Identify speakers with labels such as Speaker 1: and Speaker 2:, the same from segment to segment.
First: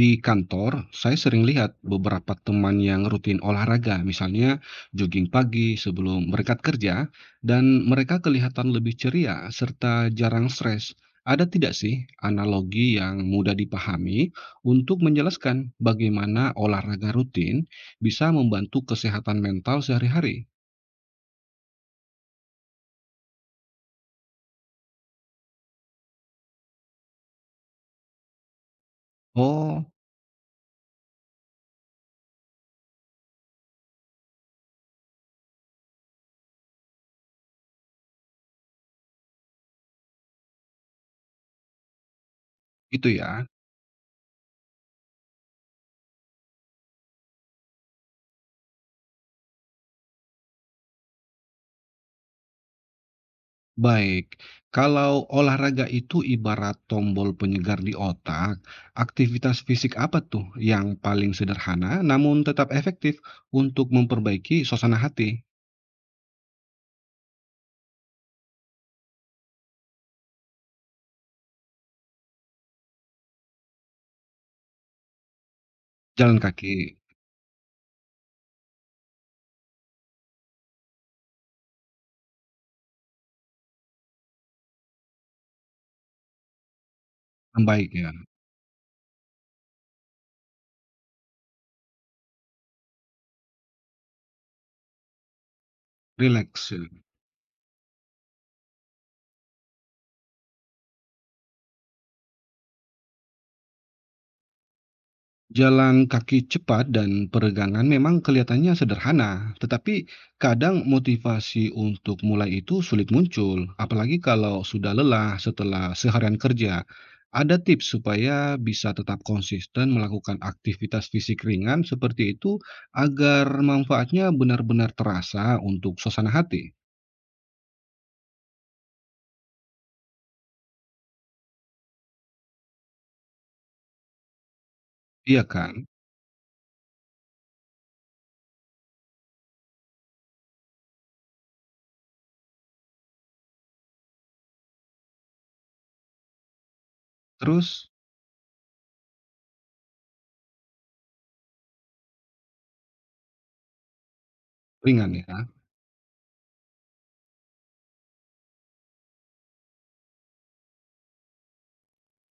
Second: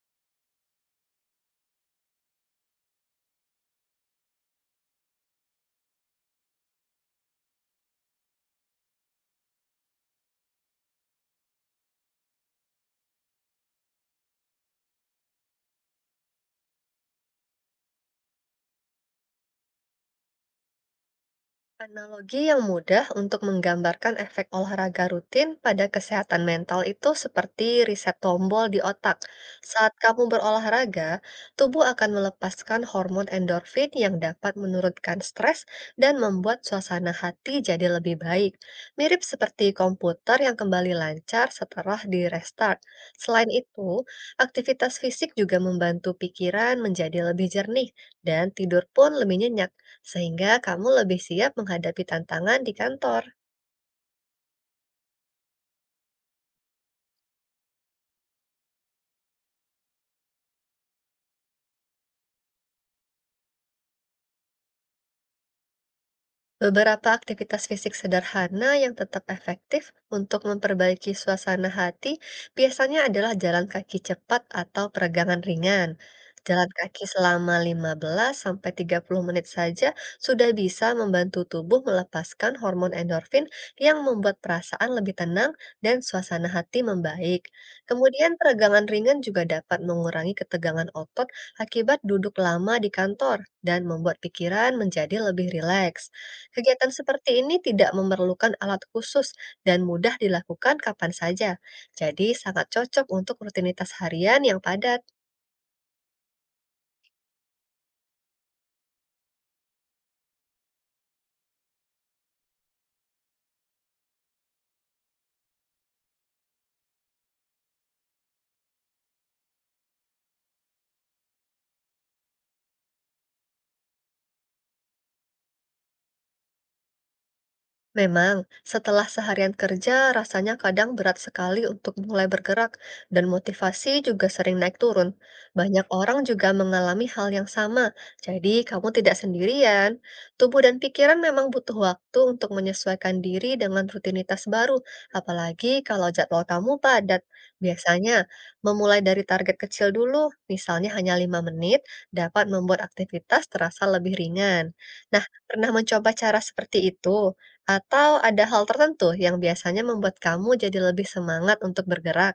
Speaker 1: Di kantor, saya sering lihat beberapa teman yang rutin olahraga, misalnya jogging pagi sebelum berangkat kerja, dan mereka kelihatan lebih ceria serta jarang stres. Ada tidak sih analogi yang mudah dipahami untuk menjelaskan bagaimana olahraga rutin bisa membantu kesehatan mental sehari-hari?
Speaker 2: Analogi yang mudah untuk menggambarkan efek olahraga rutin pada kesehatan mental itu seperti reset tombol di otak.
Speaker 1: Oh,
Speaker 2: Saat kamu berolahraga, tubuh akan melepaskan hormon endorfin yang dapat menurunkan stres dan membuat suasana hati jadi lebih baik. Mirip seperti komputer yang kembali lancar setelah di restart.
Speaker 1: itu ya.
Speaker 2: Selain itu, aktivitas fisik juga membantu pikiran menjadi lebih jernih dan tidur pun lebih nyenyak sehingga kamu lebih siap menghadapi tantangan di kantor.
Speaker 1: Baik, kalau olahraga itu ibarat tombol penyegar di otak, aktivitas fisik apa tuh yang paling sederhana namun tetap efektif untuk memperbaiki suasana hati?
Speaker 2: Beberapa aktivitas fisik sederhana yang tetap efektif untuk memperbaiki suasana hati biasanya adalah jalan kaki cepat atau peregangan ringan.
Speaker 1: Jalan
Speaker 2: Jalan
Speaker 1: kaki,
Speaker 2: kaki selama 15 sampai 30 menit saja sudah bisa membantu tubuh melepaskan hormon endorfin yang membuat perasaan lebih tenang dan suasana hati membaik.
Speaker 1: membaik ya,
Speaker 2: Kemudian peregangan ringan juga dapat mengurangi ketegangan otot akibat duduk lama di kantor dan membuat pikiran menjadi lebih rileks.
Speaker 1: rileks. Ya.
Speaker 2: Kegiatan seperti ini tidak memerlukan alat khusus dan mudah dilakukan kapan saja. Jadi sangat cocok untuk rutinitas harian yang padat.
Speaker 1: Jalan kaki cepat dan peregangan memang kelihatannya sederhana, tetapi kadang motivasi untuk mulai itu sulit muncul, apalagi kalau sudah lelah setelah seharian kerja. Ada tips supaya bisa tetap konsisten melakukan aktivitas fisik ringan seperti itu agar manfaatnya benar-benar terasa untuk suasana hati.
Speaker 2: Memang, setelah seharian kerja, rasanya kadang berat sekali untuk mulai bergerak, dan motivasi juga sering naik turun.
Speaker 1: Iya
Speaker 2: Banyak
Speaker 1: kan?
Speaker 2: orang juga mengalami hal yang sama, jadi kamu tidak sendirian. Tubuh dan pikiran memang butuh waktu untuk menyesuaikan diri dengan rutinitas baru, apalagi kalau jadwal kamu padat.
Speaker 1: Terus
Speaker 2: Biasanya, memulai dari target kecil dulu, misalnya hanya 5 menit, dapat membuat aktivitas terasa lebih ringan.
Speaker 1: ringan
Speaker 2: Nah,
Speaker 1: ya.
Speaker 2: pernah mencoba cara seperti itu? Atau ada hal tertentu yang biasanya membuat kamu jadi lebih semangat untuk bergerak?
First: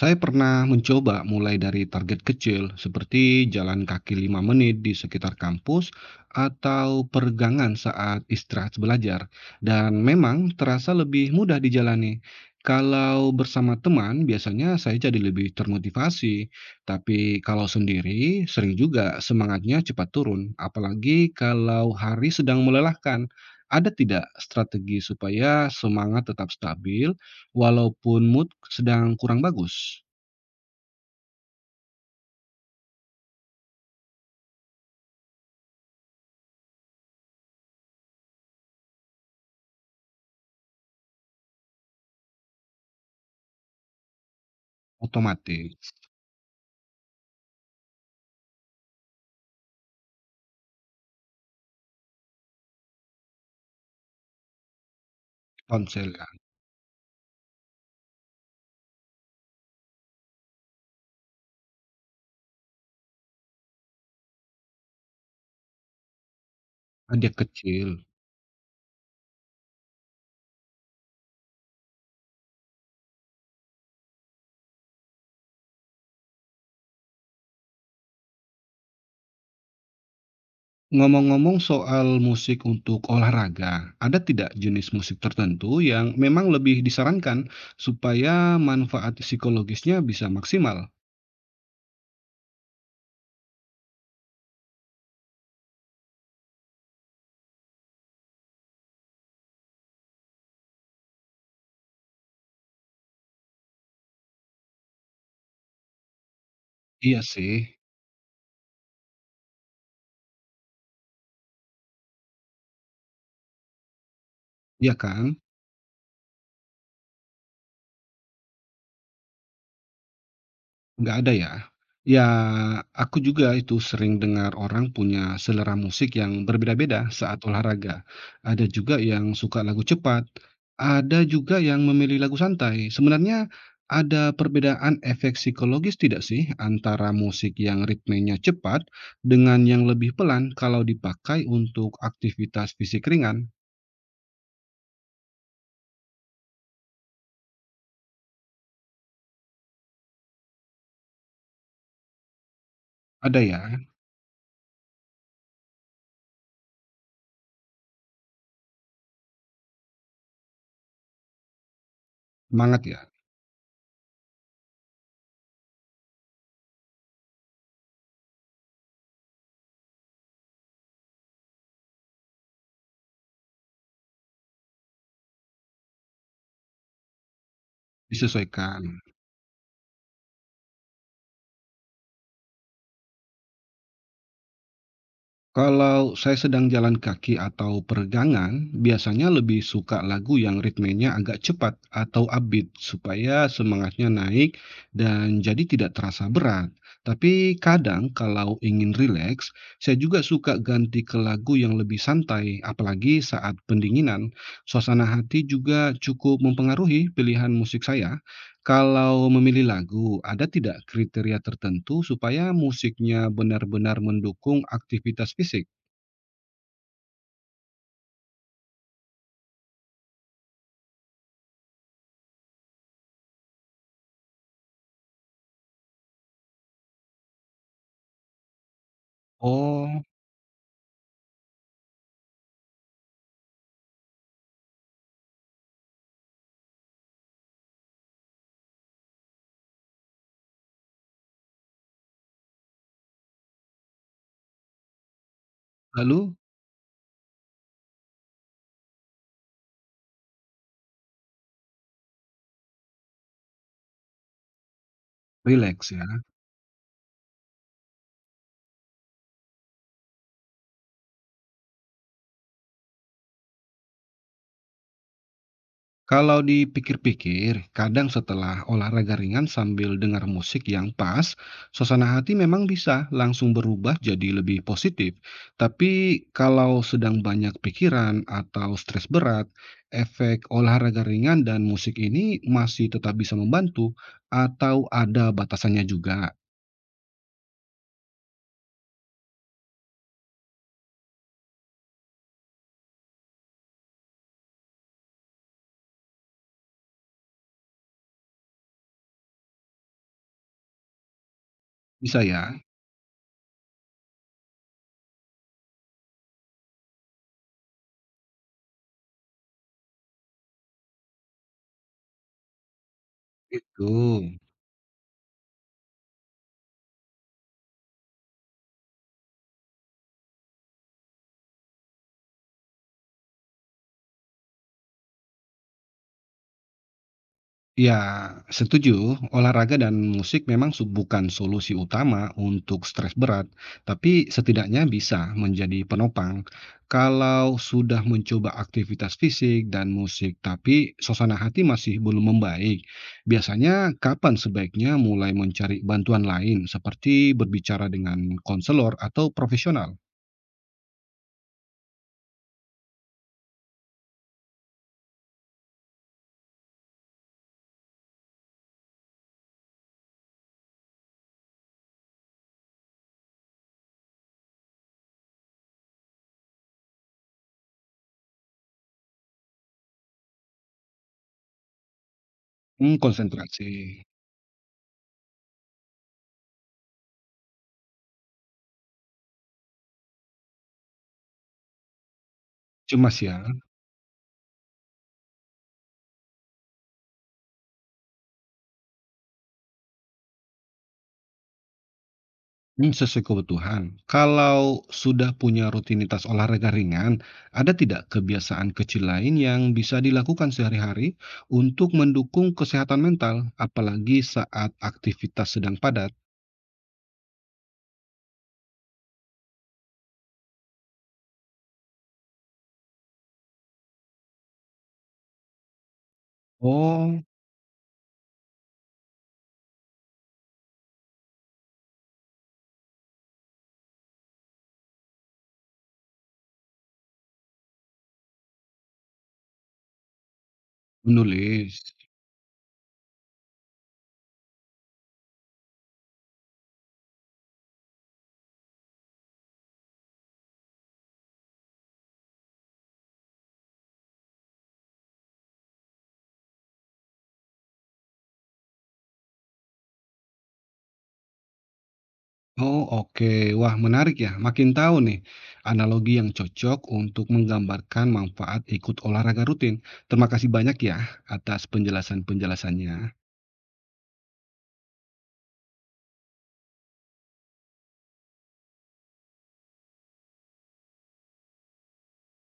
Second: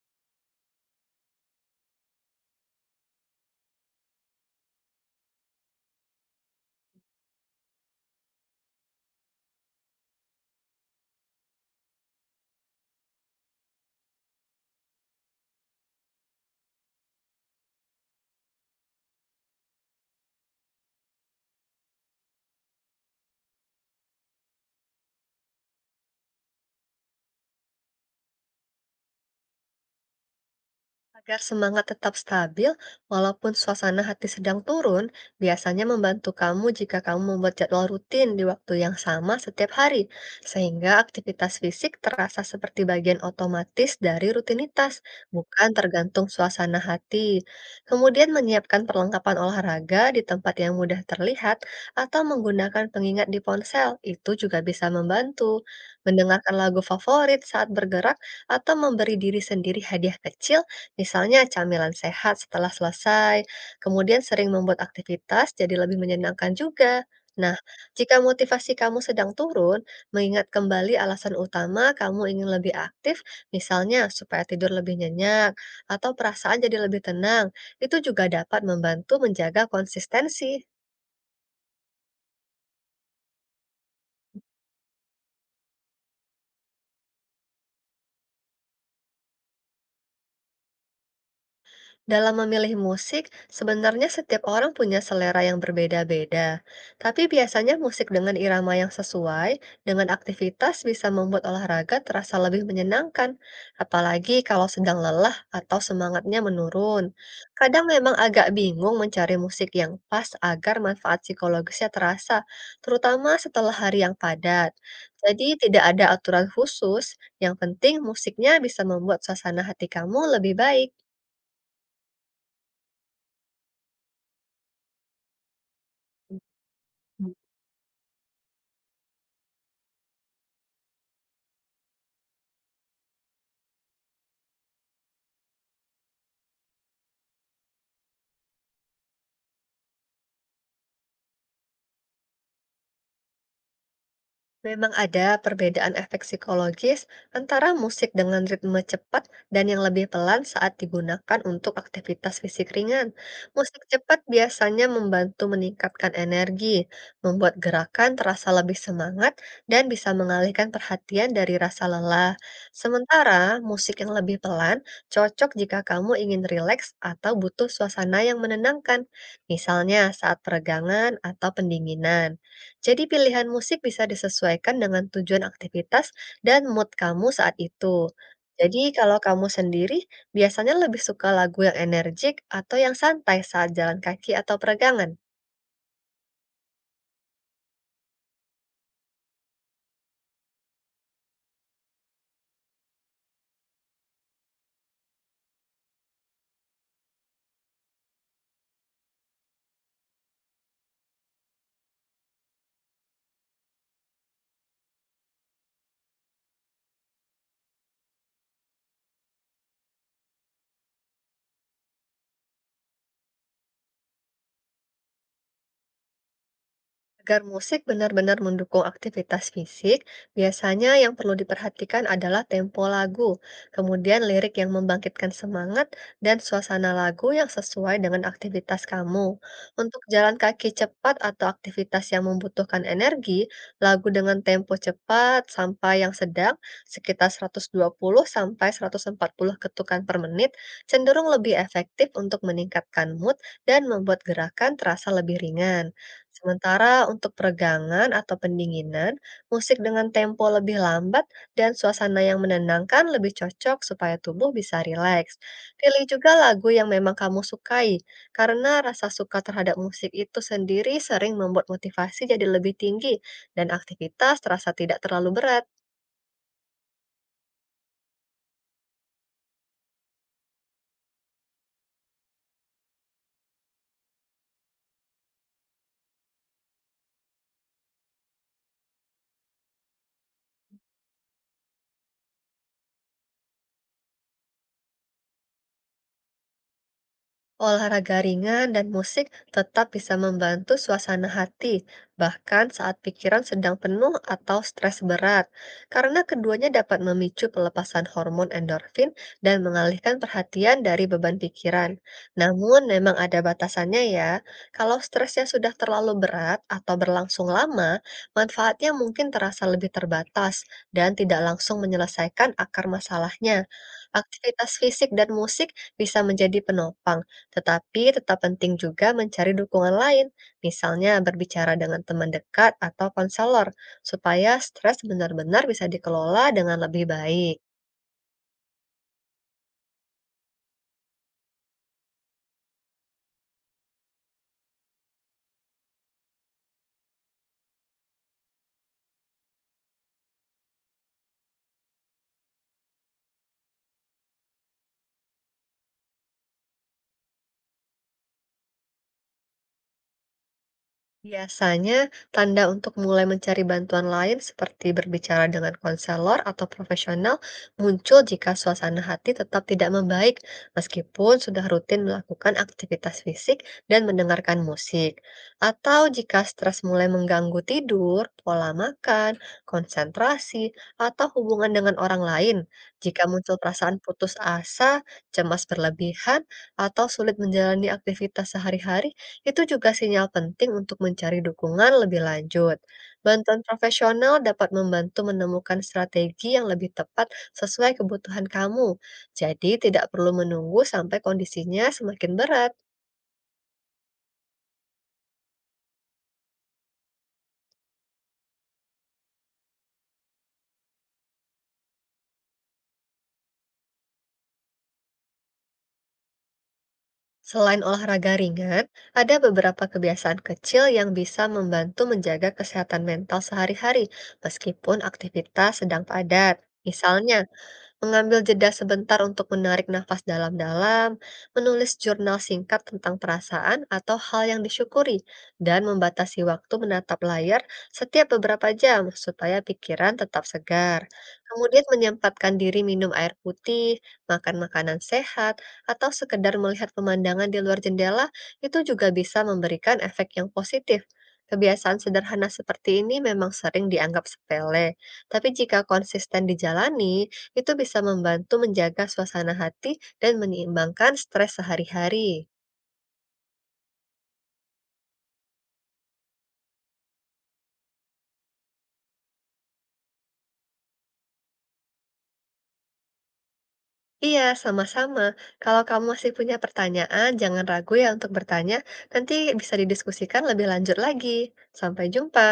Speaker 1: Saya pernah mencoba mulai dari target kecil, seperti jalan kaki 5 menit di sekitar kampus atau peregangan saat istirahat belajar. Dan memang terasa lebih mudah dijalani. Kalau bersama teman, biasanya saya jadi lebih termotivasi. Tapi kalau sendiri, sering juga semangatnya cepat turun. Apalagi kalau hari sedang melelahkan. Ada tidak strategi supaya semangat tetap stabil walaupun mood sedang kurang bagus?
Speaker 2: Agar semangat tetap stabil, walaupun suasana hati sedang turun, biasanya membantu kamu jika kamu membuat jadwal rutin di waktu yang sama setiap hari, sehingga aktivitas fisik terasa seperti bagian otomatis dari rutinitas, bukan
Speaker 1: Otomatis,
Speaker 2: tergantung suasana hati. Kemudian menyiapkan perlengkapan olahraga di tempat yang mudah terlihat atau menggunakan pengingat di ponsel, itu juga bisa membantu.
Speaker 1: ponsel ya,
Speaker 2: Mendengarkan lagu favorit saat bergerak atau memberi diri sendiri hadiah kecil, misalnya camilan sehat setelah selesai, kemudian sering membuat aktivitas jadi lebih menyenangkan juga.
Speaker 1: ada
Speaker 2: Nah,
Speaker 1: kecil.
Speaker 2: jika motivasi kamu sedang turun, mengingat kembali alasan utama kamu ingin lebih aktif, misalnya supaya tidur lebih nyenyak atau perasaan jadi lebih tenang, itu juga dapat membantu menjaga konsistensi.
Speaker 1: Ngomong-ngomong soal musik untuk olahraga, ada tidak jenis musik tertentu yang memang lebih disarankan supaya manfaat psikologisnya bisa maksimal?
Speaker 2: Dalam memilih musik, sebenarnya setiap orang punya selera yang berbeda-beda. Tapi biasanya musik dengan irama yang sesuai dengan aktivitas bisa membuat olahraga terasa lebih menyenangkan, apalagi kalau sedang lelah atau semangatnya menurun.
Speaker 1: Iya sih,
Speaker 2: Kadang memang agak bingung mencari musik yang pas agar manfaat psikologisnya terasa, terutama setelah hari yang padat.
Speaker 1: iya kan?
Speaker 2: Jadi tidak ada aturan khusus, yang penting musiknya bisa membuat suasana hati kamu lebih baik.
Speaker 1: Nggak ada ya? Ya, aku juga itu sering dengar orang punya selera musik yang berbeda-beda saat olahraga. Ada juga yang suka lagu cepat, ada juga yang memilih lagu santai. Sebenarnya ada perbedaan efek psikologis tidak sih antara musik yang ritmenya cepat dengan yang lebih pelan kalau dipakai untuk aktivitas fisik ringan?
Speaker 2: Memang ada perbedaan efek psikologis antara musik dengan ritme cepat dan yang lebih pelan saat digunakan untuk aktivitas fisik ringan.
Speaker 1: Ada
Speaker 2: Musik
Speaker 1: ya?
Speaker 2: cepat biasanya membantu meningkatkan energi, membuat gerakan terasa lebih semangat, dan bisa mengalihkan perhatian dari rasa lelah.
Speaker 1: Semangat ya?
Speaker 2: Sementara musik yang lebih pelan cocok jika kamu ingin rileks atau butuh suasana yang menenangkan, misalnya saat peregangan atau pendinginan. Jadi pilihan musik bisa disesuaikan dengan tujuan aktivitas dan mood kamu saat itu. Jadi
Speaker 1: Disesuaikan.
Speaker 2: kalau kamu sendiri biasanya lebih suka lagu yang energik atau yang santai saat jalan kaki atau peregangan?
Speaker 1: Kalau saya sedang jalan kaki atau peregangan, biasanya lebih suka lagu yang ritmenya agak cepat atau upbeat supaya semangatnya naik dan jadi tidak terasa berat. Tapi kadang kalau ingin rileks, saya juga suka ganti ke lagu yang lebih santai, apalagi saat pendinginan. Suasana hati juga cukup mempengaruhi pilihan musik saya. Kalau memilih lagu, ada tidak kriteria tertentu supaya musiknya benar-benar mendukung aktivitas fisik?
Speaker 2: Agar musik benar-benar mendukung aktivitas fisik, biasanya yang perlu diperhatikan adalah tempo lagu, kemudian lirik yang membangkitkan semangat, dan suasana lagu yang sesuai dengan aktivitas kamu. Untuk
Speaker 1: Oh,
Speaker 2: jalan kaki cepat atau aktivitas yang membutuhkan energi, lagu dengan tempo cepat sampai yang sedang, sekitar 120 sampai 140 ketukan per menit, cenderung lebih efektif untuk meningkatkan mood dan membuat gerakan terasa lebih ringan.
Speaker 1: lalu
Speaker 2: Sementara untuk peregangan atau pendinginan, musik dengan tempo lebih lambat dan suasana yang menenangkan lebih cocok supaya tubuh bisa rileks.
Speaker 1: rileks
Speaker 2: Pilih
Speaker 1: ya.
Speaker 2: juga lagu yang memang kamu sukai, karena rasa suka terhadap musik itu sendiri sering membuat motivasi jadi lebih tinggi dan aktivitas terasa tidak terlalu berat.
Speaker 1: Kalau dipikir-pikir, kadang setelah olahraga ringan sambil dengar musik yang pas, suasana hati memang bisa langsung berubah jadi lebih positif. Tapi kalau sedang banyak pikiran atau stres berat, efek olahraga ringan dan musik ini masih tetap bisa membantu atau ada batasannya juga.
Speaker 2: Olahraga ringan dan musik tetap bisa membantu suasana hati, bahkan saat pikiran sedang penuh atau stres berat, karena keduanya dapat memicu pelepasan hormon endorfin dan mengalihkan perhatian dari beban pikiran.
Speaker 1: Bisa ya?
Speaker 2: Namun, memang ada batasannya ya. Kalau stresnya sudah terlalu berat atau berlangsung lama, manfaatnya mungkin terasa lebih terbatas dan tidak langsung menyelesaikan akar masalahnya.
Speaker 1: Itu.
Speaker 2: Aktivitas fisik dan musik bisa menjadi penopang tetapi tetap penting juga mencari dukungan lain, misalnya berbicara dengan teman dekat atau konselor, supaya stres benar-benar bisa dikelola dengan lebih baik.
Speaker 1: Ya, setuju. Olahraga dan musik memang bukan solusi utama untuk stres berat, tapi setidaknya bisa menjadi penopang. Kalau sudah mencoba aktivitas fisik dan musik, tapi suasana hati masih belum membaik, biasanya kapan sebaiknya mulai mencari bantuan lain, seperti berbicara dengan konselor atau profesional?
Speaker 2: Biasanya, tanda untuk mulai mencari bantuan lain seperti berbicara dengan konselor atau profesional muncul jika suasana hati tetap tidak membaik, meskipun sudah rutin melakukan aktivitas fisik dan mendengarkan musik. Atau jika stres mulai mengganggu tidur, pola makan, konsentrasi, atau hubungan dengan orang lain.
Speaker 1: Hmm,
Speaker 2: Jika muncul
Speaker 1: konsentrasi.
Speaker 2: perasaan putus asa, cemas berlebihan, atau sulit menjalani aktivitas sehari-hari itu juga sinyal penting untuk mencari dukungan lebih lanjut.
Speaker 1: Cemas ya.
Speaker 2: Bantuan profesional dapat membantu menemukan strategi yang lebih tepat sesuai kebutuhan kamu. Jadi, tidak perlu menunggu sampai kondisinya semakin berat.
Speaker 1: Hmm, sesuai kebutuhan. Kalau sudah punya rutinitas olahraga ringan, ada tidak kebiasaan kecil lain yang bisa dilakukan sehari-hari untuk mendukung kesehatan mental, apalagi saat aktivitas sedang padat?
Speaker 2: Selain olahraga ringan, ada beberapa kebiasaan kecil yang bisa membantu menjaga kesehatan mental sehari-hari, meskipun aktivitas sedang padat.
Speaker 1: Oh,
Speaker 2: Misalnya, mengambil jeda sebentar untuk menarik nafas dalam-dalam, menulis jurnal singkat tentang perasaan atau hal yang disyukuri, dan membatasi waktu menatap layar setiap beberapa jam supaya pikiran tetap segar.
Speaker 1: menulis.
Speaker 2: Kemudian menyempatkan diri minum air putih, makan makanan sehat, atau sekedar melihat pemandangan di luar jendela itu juga bisa memberikan efek yang positif. Kebiasaan sederhana seperti ini memang sering dianggap sepele, tapi jika konsisten dijalani, itu bisa membantu menjaga suasana hati dan menyeimbangkan stres sehari-hari.
Speaker 1: Oh, oke. Wah, menarik ya. Makin tahu nih analogi yang cocok untuk menggambarkan manfaat ikut olahraga rutin. Terima kasih banyak ya atas penjelasan-penjelasannya.
Speaker 2: Iya, sama-sama. Kalau kamu masih punya pertanyaan, jangan ragu ya untuk bertanya. Nanti bisa didiskusikan lebih lanjut lagi. Sampai jumpa.